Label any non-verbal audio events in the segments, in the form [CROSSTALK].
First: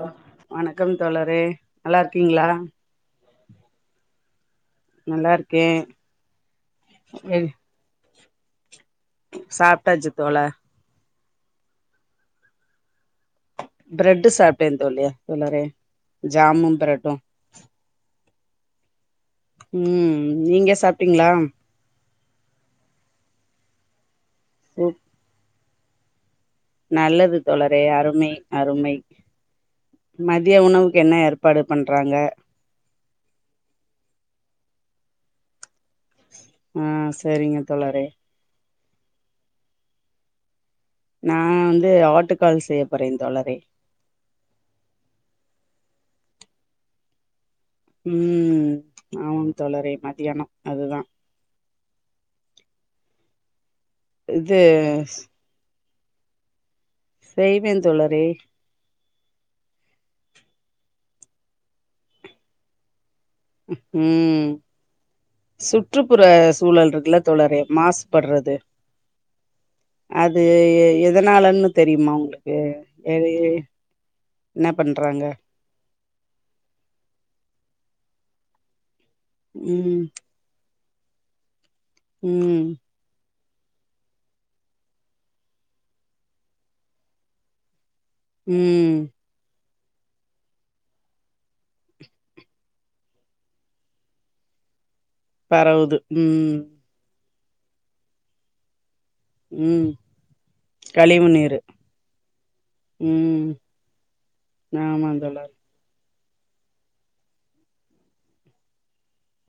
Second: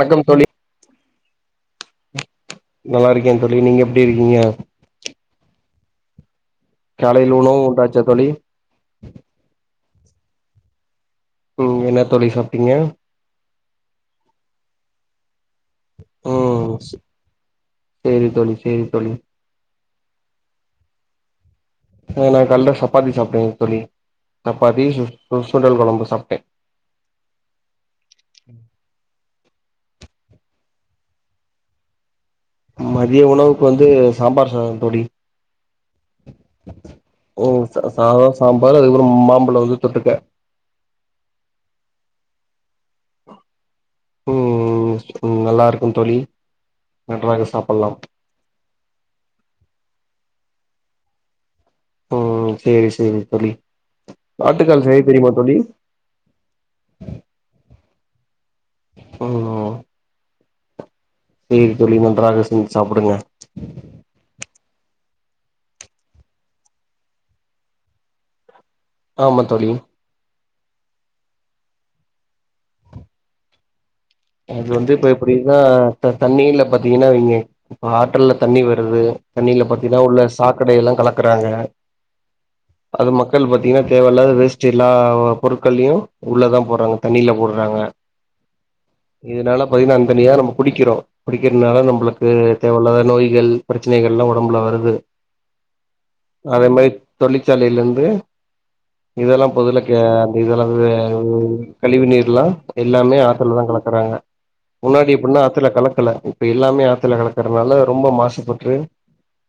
வணக்கம் தோழி வணக்கம் தோழரே நல்லாருக் கீங்ளா நல்லா இருக்கே தோழி நீங்க எப்டி இருக்கீங்க நல்லாருக்கே காலைல உணவு உண்டாச்சா தோழி சாப்ட்டாச்சு தோழா ம் என்ன தோழி சாப்ட்டீங்க ப்ரெட் சாப்டே தோழி தோழரே ம் ஜாம்மு ப்ரெட்டு சேரி தோழி செரி தோழி உம் நீங்க சாப்டீங்ளா ஆ நா கால்ல சப்பாத்தி சாப்ட்டேங் தோழி சப்பாதி சூப் சு சுண்டல் கொழம்பு சாப்ட்டே நல்லது தோழரே அருமை அருமை மதிய உணவுக்கு என்ன ஏற்பாடு பண்றாங்க மதிய உணவுக்கு வந்து சாம்பார் சாதம் தோழி ஆ ஓ சரிங்க ச தோழரே சாதோ சாம்பார் அதுகப்றோ மாம்பழோ வந்து தொட்டுக்க நா வந்து ஆட்டுக்கால் செய்ய போறே தோழரே வணக்கம் தோழி நன்றாக சாப் உம் ஆன் தளர மதியானம் அதுதான் செரி செரி தோழி இது ஆட்டுக்கால் செய்ய தெரியுமா தோழி செய்வே தோழரே ஒ ஓ சேரி தோழி ஒன்றாக செஞ் சாப்புடுங்க ம் சுற்றுப்புற சூழல் இருக்குல தோழரே மாஸ்படுறது ஆமா தோழி எ எதனாலன்னு தெரியுமா உங்களுக்கு எதை அது வந்து இப்ப எப்டின்னா த தண்ணீல பாத்தீங்கன்னா வைங்க இப்ப ஆற்றுல்ல தண்ணி வருது தண்ணியில பாத்தீன்னா ம் உள்ள சாக்கடையெல்லா கலக்குறாங்க ம் பொட்கள் பாத்தீங்கன்னா தேவையில்லாத வேஸ்டுயெல்லா பொருட்கள்ளியு உள்ளதா போடுறாங்க தண்ணில போடுறாங்க ம் இதனால பாத்திங்கன்னா அந்தண்ணியா தா நம்ம குடிக்கிறோ குடிக்கிறதுனால நம்பளுக்கு தேவயில்லாத நோய்கள் ப்ரச்சனைக எல்லா ஒடம்புல வருது பரவுது ம் தொழிசாலலேந்து இதெல்லா பொதுல ம் அந்த இதெல்லா வெ கழிவு வு நீரு கழிவு நீீர்லா எல்லாமே ம் ஆத்தல தா கலக் கறங்க ஆமா முன்னாடி எப்டின்னா தோழர் அத்துல கலக்குல இப்ப எல்லாமே ஆத்துல கலக்கறனால ரொம்ப மாசுபட்டு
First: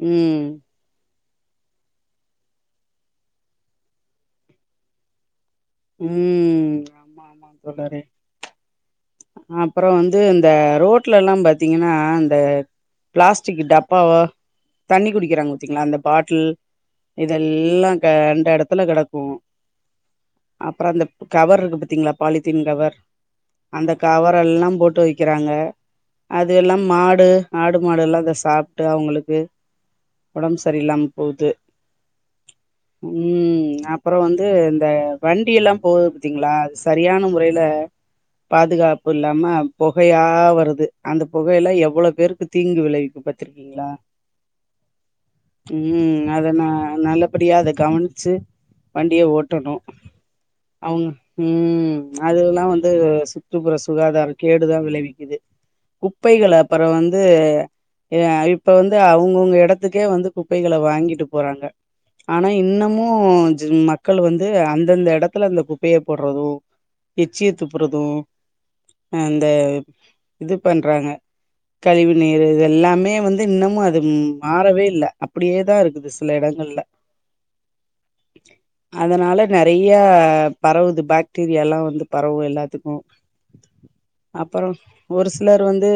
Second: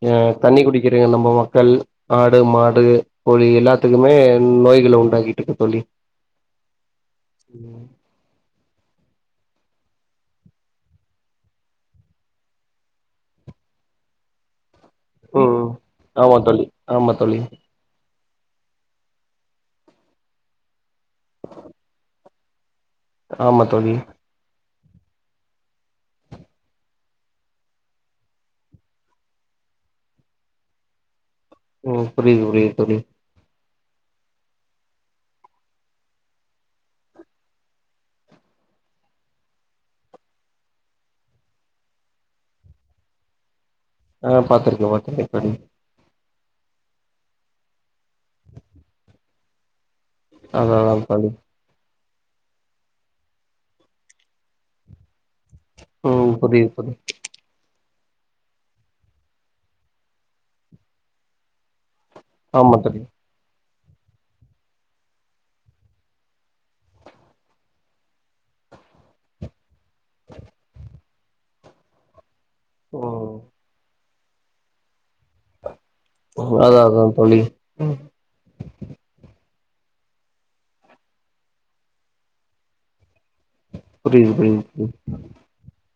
ம் தண்ணி குடிக்கிறங்க நம்ப ம க்கள் ஆடு மாடு கோழி எல்லாத்துக்குமே நோய்கள உண்டாக்கி ம் ஆமா ஆமா தோழரே அப்றோ வந்து இந்த ரோட்ல எல்லா பாத்தீங்கன்னா இந்த பிளாஸ்டிகி டப்பாவோ தண்ணி குடிக்கிறாங்க ம் பத்திங்களா அந்த ஆமா பாட்டில் தோழி ஆமா தோழி இதெல்லா க ண்ட எடத்துல கெடக்கு அப்றோ அந்த கவருக்கு பத்தீங்களா பாலித்தீன் கவர் ஆமா அந்த தோழி கவரெல்லா போட்டு வைக்கறாங்க அதெல்லா மாடு ஆடு மாடு எல்லா அத சாப்ட்டு அவுங்களுக்கு ஒடம் சரியில்லாம போகுது ஓ புரியுது புரியுது தோழி அப்றோ வந்து இந்த வண்டியெல்லா போகுது பத்தீங்களா அது சரியான முறையில பாதுகாப்பு இல்லாம பொகையா வருது அந்த பொகையல்ல எவ்ளோ பேருக்கு தீங்கு விளைவிக்கு பத்திருக்க ஆ பாத்துருக்கே பாத்துருக்கே தோழி ம் அத நா நல்லபடியா அத கவுனிச்சு வண்டிய ஓட்டணு அதா அதா அவுங்க தோழி ம் அதெல்லா வந்து சுற்றுப்புற சுகாதார கேடு தா விளைவிக்குது ம் குப்பைகள புரியுது அப்ற தோழி வந்து எ இப்ப வந்து அவுங்கவுங்க எடத்துக்கே வந்து குப்பைகள வாங்கிட்டு போறாங்க ஆனா ஆமா தோழி இன்னமு ஜி மக்களு வந்து வந்து அந்தந்த எடத்துல அந்த குப்பைய போடுறது எச்சிய துப்புறது அந்த இது பண்றாங்க கழிவுநீர் இதேல்லாமே ம் வந்து இன்னமு அது மாறவே இல் அப்டியே தா இருக்குது சில எடங்கள்ல அதா அதா தோழி ம் அதனால நெறைய பரவுது பாக்டீரியால்லா வந்து பரவு எல்லாத்துக்கு புரியுது அப்றோ புரியுது தோழி ஒரு சிலரு வந்து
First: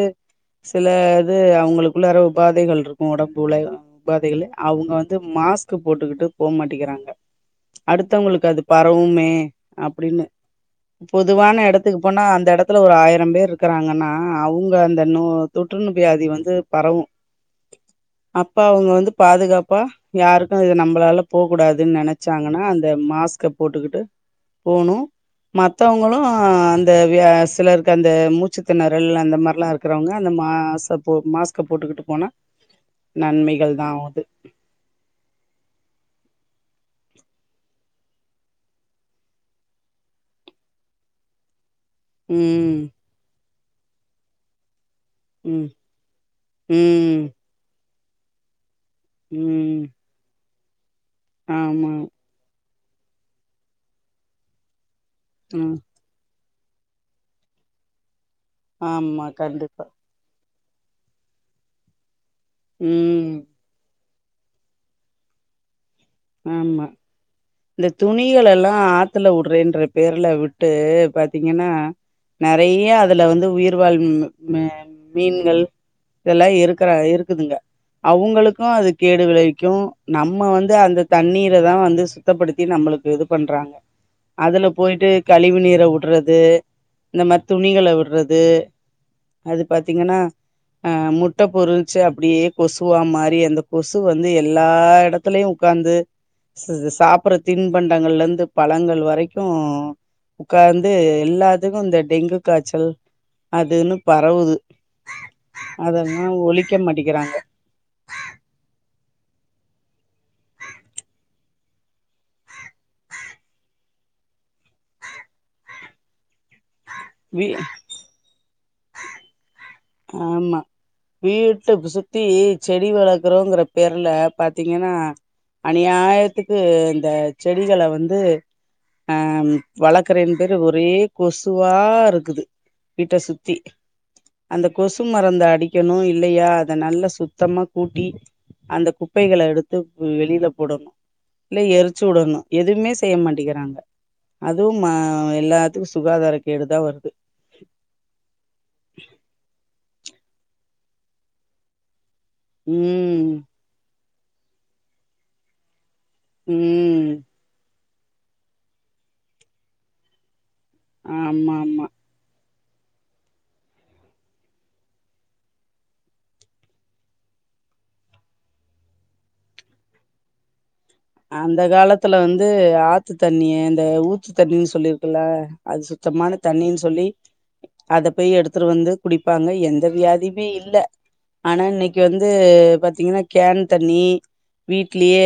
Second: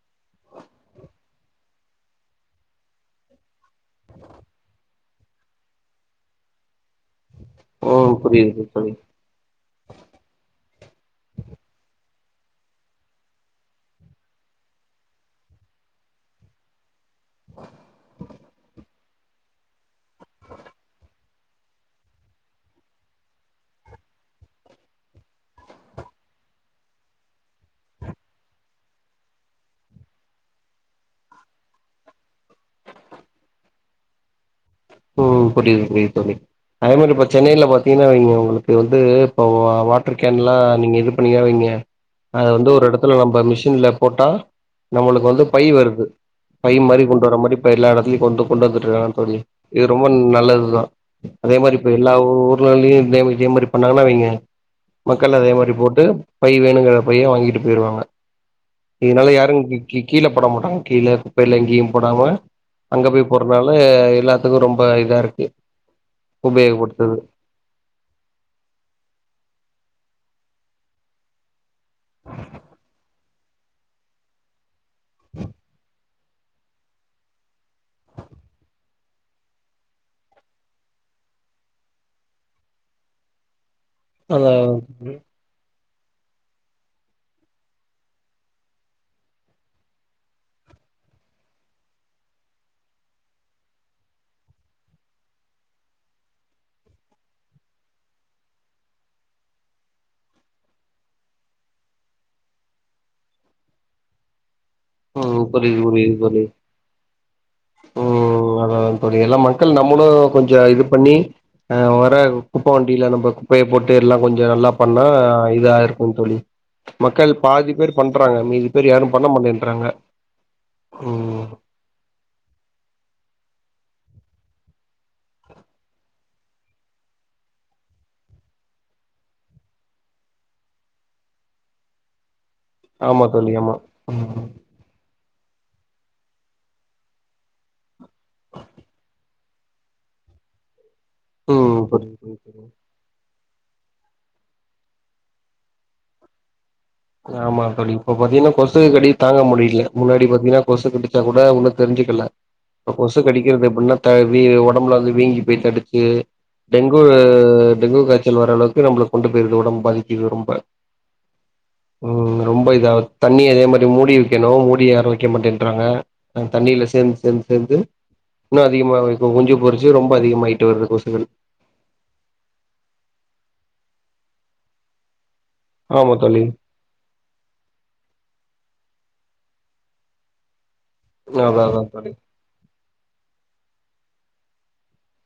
சில இது அவுங்களுக்குள்ளாற உபாதைக இருக்கு ஒடம்புல உபாதைகளு அவுங்க வ ந்து மாஸ்க் போட்டுக்கிட்டு போ மாட்டேகிறாங்க ம் அடுத்தவங்களுக்கு அது புரியுது தோழி பரவுமே அப்புடின்னு பொதுவான எடத்துக்கு போனா அந்த இடத்துல ஒரு ஆயிரம் பேர்ருக்கிறாங்கன்னா அவங்க அந்த நோ தொற்றுனுவியாதி வந்து பரவு அப்ப அவுங்க வந்து பாதுகாப்பா யாருக்கு இது நம்பலால போக கூடாதுனு நெனச்சாங் கனா அந்த மாஸ்க போட்டுக்கிட்டு போணு மத்தவங்களு அ அந்த வியா சிலருக்கு அந்த மூச்சு திணறல் அந்த மார்ல்லா இருக்கிறவங்க அந் மாச போ மாஸ்க போட்டுக்கிட்டு போனா நன்மைகள் தா ஆவுது ம் புரியுது புரியுது தோழி அதே மாரி இப்ப சென்னையில பாத்தீங்கனா இவங்களுக்கு வந்து இப்ப வாட்டர் கேன்லா நீங்க இது பண்ணிறாய்ங்க அது வந்து ம் ஒரு இடத்துல நம்ம மிஷின்ல போட்டா நம்மளுக்கு வந்து பை ம் வருது பை மாரி ம் கொண்டு வர்ற மாரி இப்ப எல்லா இடத்திலயையு கொண்டு கொண்டு வந்துட்டு இருக்காங்க தோழி ம் இது ரொம்ப நல்லது தா அதே மாரி இப்ப ஆமா எல்லா உ ஊர் லையு இதே முக்கியம் மாரி பண்ணாங்கன்னா வைங்க மக்கள் அதே மாரி ம் போட்டு பை வேணுங்கிற பைய வாங்கிட்டு போயிருவாங்க ஆமா இதனால யாரும் கீ கண்டிப்பா கீ கீழ போட மாட்டாங்க கீழ குப்பைல எங்கேயு போடாம அங்க ம் போய் போடுறதால அது ரொம்ப இதா இருக்கு ஆமா உபயோகப்படுத்துது இந்த துணிகள எல்லா ஆத்துல வுடுறேன்ற பேர்ல விட் டு பாத்தீங்கனா நெறைய அதுல வந்து உயிர் வாழும் மே மீன்கள் இதெல்லா இருக்கிற இருக்குதுங்க அவங்களுக்கு அது கேடு விளைவிக்கு நம்ம வந்து அந்த தண்ணீர தா வந்து சுத்தப்படுத்தி நம்ளுக்கு இது பண்றாங்க அதா அதுல போயிட்டு கழிவு நீர வுட் றது இந்த மாரி துணிகள வுட்றது அது பாத்தீங்கனா ஆ முட்ட பொரிச்சு அப்டியே கொசுவா மாரி அந்த கொசு வந்து எல்லா இடத்துலயு உட்காந்து ஸ் ஸ் சாப்டுற தின்பண்டங்கள்ல இருந்து பழங்கள் வரைக்கு உக்காந்து எல்லாத்துக்கு இந்த டெங்கு காய்ச்சல் அதுன்னு பரவுது ம் புரியுது புரியுது அதெல்லா தோழி ஒழிக்க மாட்டேக்கிறாங்க ம் அதா தோழி எல்லா மக்கள் நம்மளு கொஞ்சோ இது பண்ணி ஆ வர குப்ப வண்டில நம்ம குப்பைய போட்டு எல்லா கொஞ்சோ நல்லா பண்ணா இதா இருக்கு தோழி மக்கள் வீ பாதி பேர் பண்றாங்க மீதி பேர் யாரு பண்ண மாட்டே ஆமா வீட்டப் சுத்தி செடி வளர்க்குறோங்ற பேர்ல பாத்தீங்கனா அநியாயத்துக்கு இந்த செடிகள வந்து ஆ வளக்கிறனுபேரு ஒரே கொசுவாருக்குது ஆமா தோழி ஆமா ம் அந்த கொசு மருந்த அடிக்கணு இல்லையா அத நல்ல சுத்தமா கூட்டி அந்த குப்பைகள எடுத்து வெளில போடணு இல்ல ம் புரியுது எரிச்சுவுடணு எதுவுமே செய்ய மாட்டேங்கி றாங்க அதுவும் மா எல்லாத்துக்கு சுகாதார கேடு ஆமா தோழி இப்ப பாத்தீங்கனா கொசு கடி தாங்க முடி ல முன்னாடி பாத்தீங்கனா கொசு கடிச்சா கூட ஒன்னு தெரிஞ்சுக்கல கொசு ம் கடிக்கிறது எப்டின்ன [UNINTELLIGIBLE] உடம்புல வந்து வீங்கி போய் தடிச்சு டெங்கு ம் டெங்கு காய்ச்சல் வரளவுக்கு நம்மளக் கொண்டு போயிருது உடம்ப பாதிக்குது ரொம்ப ஆமா ஆமா [UNINTELLIGIBLE] ரொம்ப இதாது தண்ணி அதே மாரி மூடி வைக்கணு மூடி யாரு வைக்க மாட்டேன்றாங்க தண்ணியில சேந்து சேந்து சேந்து இன்னு அதிகமாக குஞ்சு பொரிச்சு ரொம்ப அதிகமாய் அந்த காலத்துல வந்து ஆத்து தண்ணிய இந்த ஊத்து தண்ணின்னு சொல்லிருக்குல்ல அது ஆமா சுத்தமான தோழி தண்ணின்னு சொல்லி அத போய் எடுத்துட்டு வந்து குடிப்பாங்க எந்த வியாதியுமே இல்ல அதா ஆனா அதா இன்னைக்கு தோழி வந்து பாத்தீங்கனா கேன் தண்ணி வீட்லேயே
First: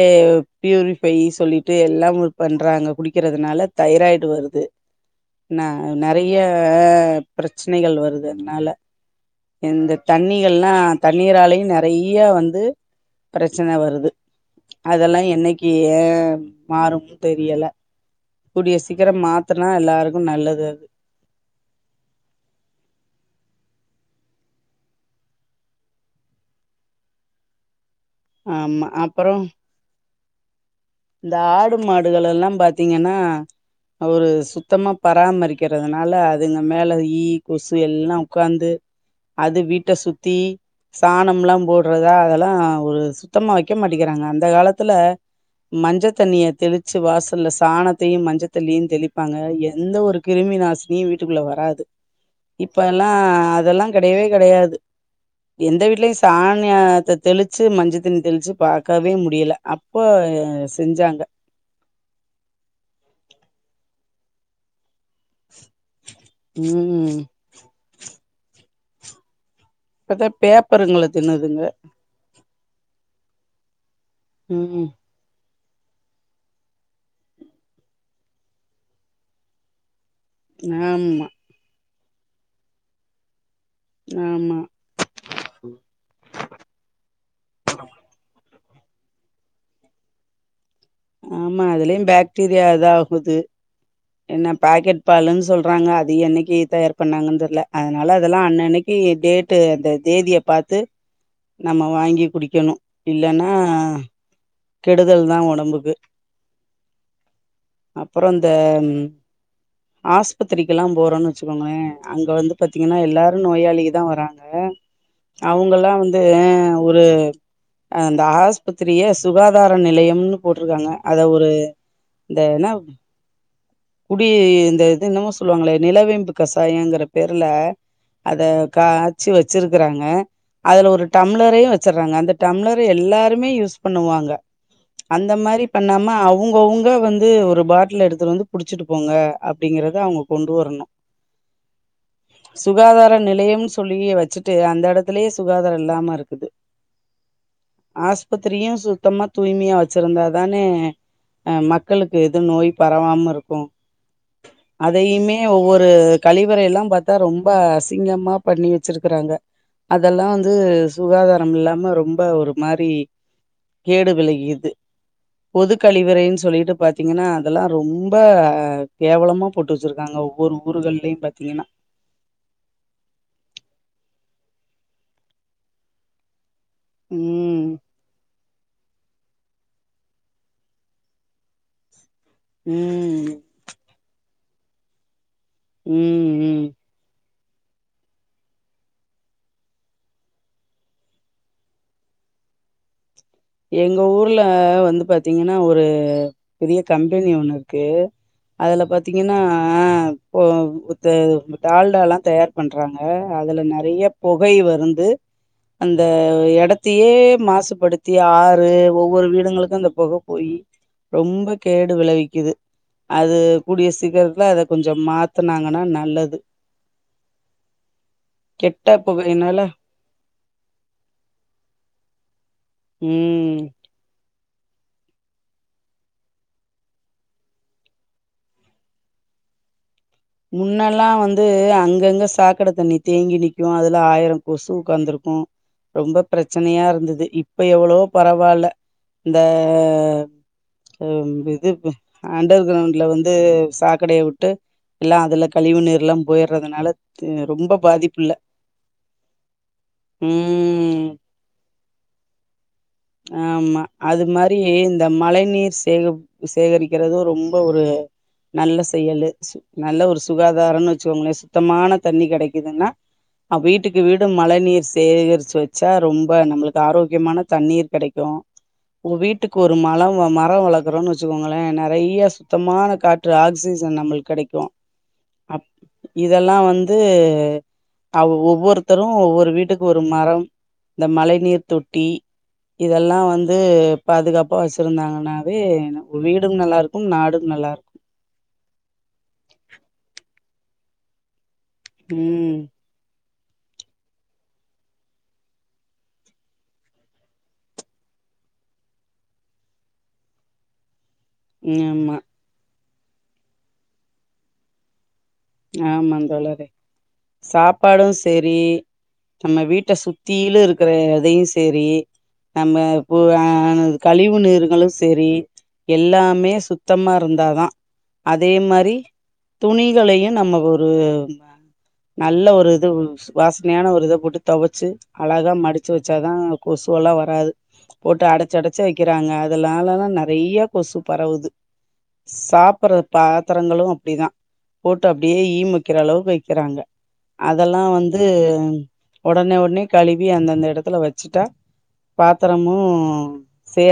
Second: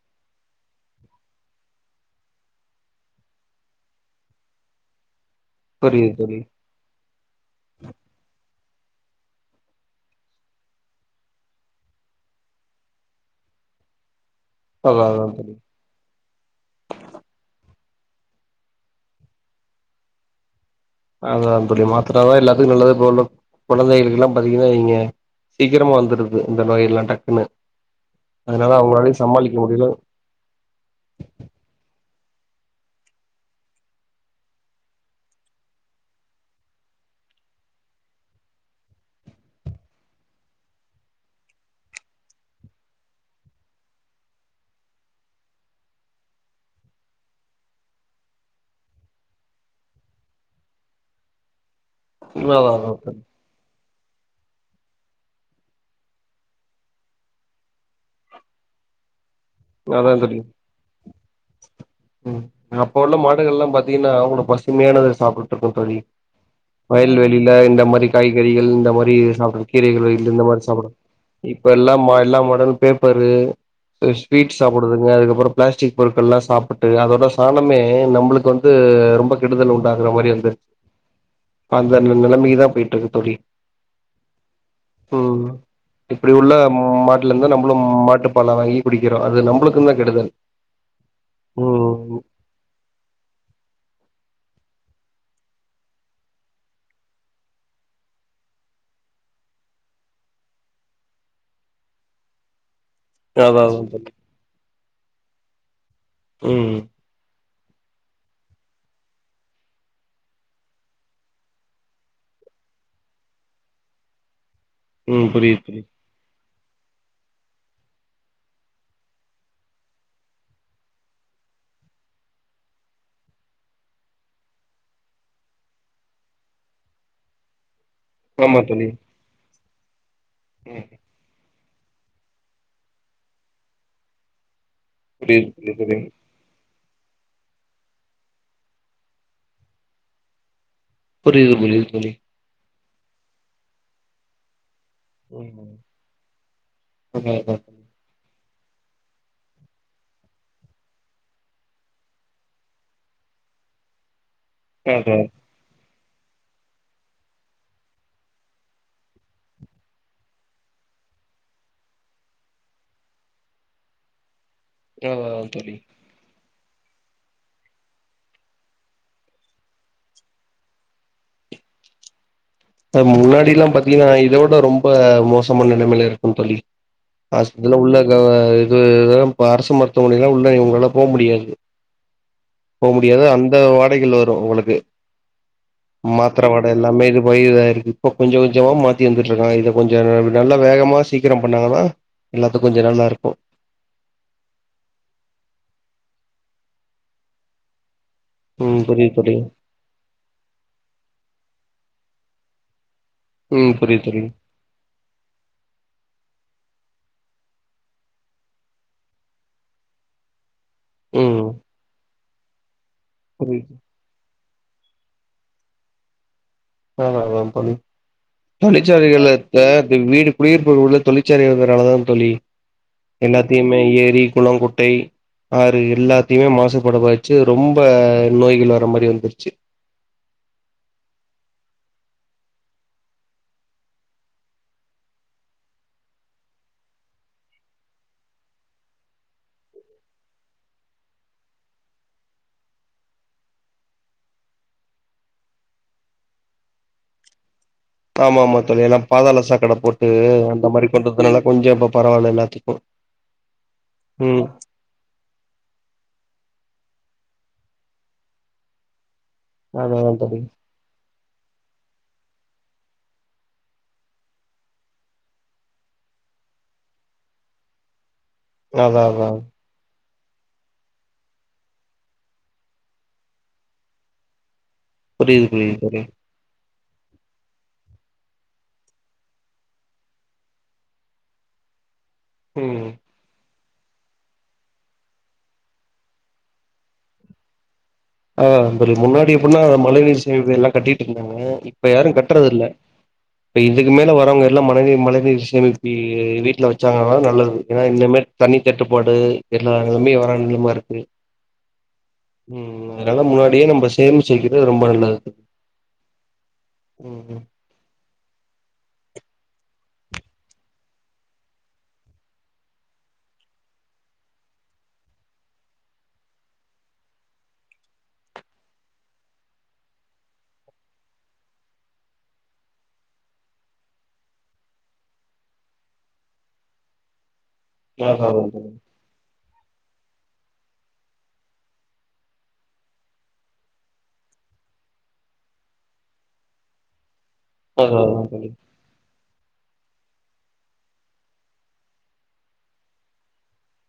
பியூரிஃபை சொல்லிட்டு எல்லா பண்றாங்க குடிக்கிறதுனால தைராய்டு வருது ந புரியுது நறைய தோழி பிரச்னைகள் வருது அதுனால இந்த தண்ணிகள்லா தண்ணீராலயு நறைய வந்து பிரச்சன வருது அதா அதெல்லா அதா தோழி என்னைக்கு ஏ மாறும்னு தெரியல கூடிய சீக்கிர மாத்துனா எல்லாருக்கு நல்லது அது அதா தோழி மாத்துனாதா எல்லாத்துக்கு நல்லது இப்ப உள்ள கொழந்தைகளுக்கு எல்லா பாத்திங்கனா இங்க சீக்கிரமா வந்துருது இந்த நோய் எல்லா டக்குனு அதனால ஆமா அவங்களாலயு அப்பறோ சமாளிக்க முடில இந்த ஆடு மாடுகளெல்லா பாத்திங்கனா ஒரு சுத்தமா பராமரிக்கிறதுனால அதுங்க மேல ஈ கொசு எல்லா உக்காந்து அது வீட்ட சுத்தி சாணம்லா போடறதா அதெல்லா ஒரு சுத்தமா வக்க மாட்டேங்றாங்க அந்த காலத்துல மஞ்ச தண்ணிய தெளிச்சு வாசல்ல சாணத்தையு மஞ்ச தண்ணியு தெளிப்பாங்க எந்த ஒரு கிருமி நாசினியு வீட்டுக்குள்ள வராது அதா இப்ப அதா எல்லா தோழி அதெல்லா கெடையவே கெடையாது எந்த வீட்லயு சாணி அத தெளிச்சு மஞ்சத்தண்ணி தெளிச்சு பாக்கவே முடியல அப்போ அதா தோழி செஞ்சாங்க ம் அப்ப உள்ள மாடுகள் எல்லா பாத்திங்கனா அவ்ளோ பசுமையானத சாப்டுட்ருக்கு தோழி ம் வயல்வெளில இந்த மாரி காய்கறிகள் இந்த மாரி சாப்டு கீரைகளு இ இப்பதா இந்த மாதிரி சாப்பிடு பேப்பருங்கள தின்னுதுங்க இப்ப எல்லா எல்லா மாடுகளு பேப்பரு ஸ்வீட் ம் சாப்டுதுங்க அதுக்கப்புற பிளாஸ்டிக் பொருட்கள் எல்லா சாப்புட் டு அதோட சாணமே நம்மளுக்கு வந்து ரொம்ப கெடுதல் உண்டா க்றமாதிரி அந்த ஆமா அந்த ந நெலைமைக்கு தா போய்ட்ருக்கு தோழி ஆமா ம் இப்டி உள்ள மாட்ல இருந்து நம்ளு மாட்டுப்பால வாங்கி குடிக்கிறோ அது நம்புளுக்குந்தா கெடுதல் ஆமா அதுலயு ம் பாக்டீரியாதா ஆகுது என்ன பாக்கெட் பாலுன் சொல்றாங்க அது என்னைக்கு தயார் பண்ணாங்கன் தெர்ல அதனால அதெல்லா அன்னன்னைக்கு டேட்டு அந்த தேதிய பாத்து நம்ம வாங்கி குடிக்கணு இல்லனா அதா அதா தோழி கெடுதல் தா ஒடம்புக்கு ம் அப்புற இந்த ஆஸ்பித்திரிக்கெல்லா போறொன் வச்சுக்கோங்களே அங்க வந்து பாத்திங்கனா எல்லாரு நோயாளிக தா வராங் க ம் புரியுது தோழி அவுங்கலா வந்து அ ஒரு அந்த ஆஸ்பித்திரிய சுகாதார நிலையம்னு போட் இருக்காங்க அத ஒரு இந்த என்ன குடி இந்த இது என்னமோ சொல்லுவாங்களே நிலவேம்பு கசாயங்ற பேருல அத ஆமா தோழி காச்சி வச்சிருக்றாங்க ம் அதுல ஒரு டம்ளரையு வெ ச்சர்றாங்க அந்த டம்ளர எல்லாருமே யூஸ் பண்ணுவாங்க அந்த புரியுது மாரி புரியுது பண்ணாம அவங்கவுங் க வந்து ஒரு பாட்டில் எடுத்துட்டு வந்து புடிச்சிட்டு போங்க அப்டிங்றது அவுங்க கொண்டு வரணு புரியுது புரியுது தோழி சுகாதார நிலையம்னு சொல்லி வச்சுட்டு அந்தெட த்துலயே சுகாதார ம் இல்லாம இருக்குது அதா அதா ஆஸ்பித்திரியு சுத்தமா தூய்மையா வச்சிருந்தாதானே அ மக்களுக்கு இது நோய் பரவாம இருக்கு அதா அதையுமே ஒவ்வொரு கழிவறை எல்லா பாத்தா ரொம்ப அசிங்கமா பண்ணி வச்சிருக்கறாங்க அதெல்லா வந்து சுகாதாரம் இல்லாம ரொம்ப ஒரு மாரி கேடு விலகியது ஆ பொது தோழி கழிவறைன் சொல்லி ட்டு பாத்திங்கனா அதெல்லா ரொம்ப கேவலமா போட்டு வச்சிருக்காங்க ஒவ்வொரு ஊர்கள்லயு பாத்திங்கனா [INAUDIBLE] அ முன்னாடி எல்லா பாத்தீங்கன்னா இதோட ரொம்ப மோசமான நிலைமில இருக்கு தோழி ம் [UNINTELLIGIBLE] உள்ள க இது இப்ப அரசு மருத்துவமனைிலா உள்ள இவங்களால போ முடியாது போ முடியாது ம் அந்த வாடைகள் வரு உங்களுக்கு ம் மாத்திரை வாட ம் எல்லாமே இது வய இருக்கு இப்ப கொஞ்ச கொஞ்சமா மாத்தி வந்துட்டு இருக்காங்க இதை கொஞ்ச நல்லா வேகமா சீக்கிரம் பண்ணாங்கன்னா எல்லாத்துக்கு ஜெனுன்னா இருக்கு எங்க ஊர்ல வந்து பாத்தீங்கன்னா ஒரு பெரிய கம்பெனி ஒண்ணு இருக்கு ம் அதுல புரியுது தோழி பாத்தீங்கன்னா [UNINTELLIGIBLE] டால்ட எல்லா தயார் பண்றாங்க அதுல ம் நறைய புரியுது தோழி புகை வருந்து அந்த எடத் சுத்தியே மாசுபடுத்தி ஆறு ஒவ்வொரு வீடுகங்களுக்கு அந்த புகை போயி ம் ரொம்ப கேடு விளைவிக்குது அது புரியுது கூடிய சீக்கி ரத்ல அத கொஞ்ச மாத்துனாங்கன்னா நல்லது ஆமா ஆமா பண்ணி கெட்ட புகையினால தொழிற்சாலைகள்த்த வீடு குடியிருப்பு உள்ள தொழிற்சாலைகள் இருக்கிறனாலதா தோழி ம் எல்லாத்தையுமே ஏரி குளங்குட்டை ஆறு எல்லாத்தையுமே மாசுபட வச்சு ரொம்ப நோய்கள் வர மாரி வந்துருச்சு முன்னெல்லா வந்து அங்கங்க சாக்கடை தண்ணி தேங்கி நிக்கும் அதுல ஆயிரம் கொசு உட்காந்துருக்கு ம் ரொம்ப பிரச்சனையா இருந்தது இப்ப எவ்ளோ பரவால்ல இந்த ஆ‌இது அண்டர் கிரவுண்ட்ல வந்து சாக்கடைய விட்டு எல்லா‌ அதுல கழிவுநீர்ல்லா போயிடுறதுனால ரொம்ப பாதிப்பு இல்ல ஆமா ஆமா தோழி எல்லா பாதாள சாக்கடை போட்டு அந்த மாரி ம் கொண்டதுனால கொஞ்ச இப்ப பரவால்ல எல்லாத்துக்கு ஆமா அது ம் மாரி இந்த மழை நீர் சேக சேகரிக்கிறது ரொம்ப ஒரு நல்ல செயலு நல்ல அதாதா ஒரு தோழி சுகாதாரம் வச்சுக்கோங்களே சுத்தமான தண்ணி கிடைக்குதுன்னா வீட்டுக்கு வீடு மழை நீர் சேகரிச்சு வச்சா ரொம்ப நம்மளுக்கு ஆரோக்கியமான தண்ணீர் அதா உங்க அதா வீட்டுக்கு ஒரு மழம் மரம் வளர்க்குறோம்ன்னு வச்சுக்கோங்களே நறைய சுத்தமான காற்று ஆக்சிஜன் நம்மளுக்கு கடைக்கு புரியுது அப் புரியுது தோழி இதெல்லா வந்து அவ ஒவ்வொருத்தரும் ஒவ்வொரு வீட்டுக்கு ஒரு மரம் இந்த மழை நீர் தொட்டி ம் இதெல்லா வந் வந்து பாதுகாப்பா வச்சிருந்தாங்கன்னாவே வீடும் நல்லா இருக்கும் நாடும் நல்லா இருக்கும் ஆ தோழி முன்னாடி எப்டின்னா மழை நீீர் சே எல்லா கட்டிட்டு இருந்தாங்க இப்ப யாரு இருக்கு கட்றது ம் இல்ல இப்ப இதுக்கு மேல வரவங்க எல்லாம் மழ மழைநீர் சேமிப்பி வீட்ல வச்சாங்க நல்லது ஏன்னா இந்தம தண்ணி தட்டுப்பாடு எல்லா நெலமே வர நெலம இருக்கு ஆமா ம் அதனால முன்னாடியே நம்ம சேமிச்ச வக்கிறது ரொம்ப நல்லது ஆமா தோழரே ம் சாப்பாடும் சரி நம்ம வீட்ட சுத்தில இருக்கிற எதையு சேரி நம்ம இப்ப கழிவு நீீறுங்களு சேரி எல்லாமே சுத்தமா இருந்தாதா அதே மாரி துணிகளையு நம்ம ஒரு நல்ல ஒரு இது வாசனையான ஒரு இத போட்டு துவச்சு அழகா மடிச்சு வச்சாதா கொசு சோல்லாம் வராது போட்டு அதா அடைச்சடைச்ச வைக்கிறாங்க அதலாலல்லா நறையா கொசு பரவுது. சாப்ற பாத்திரங்களு அப்படிதா போட் டு அப்படியே ஈ முக்கிற அளவுக்கு வைக்கிறாங்க அதெல்லா அதா வந்து தோழி உடனே உடனே கழுவி அந்தந்த எடத்துல வச்சுட்டா பாத்தரமு சே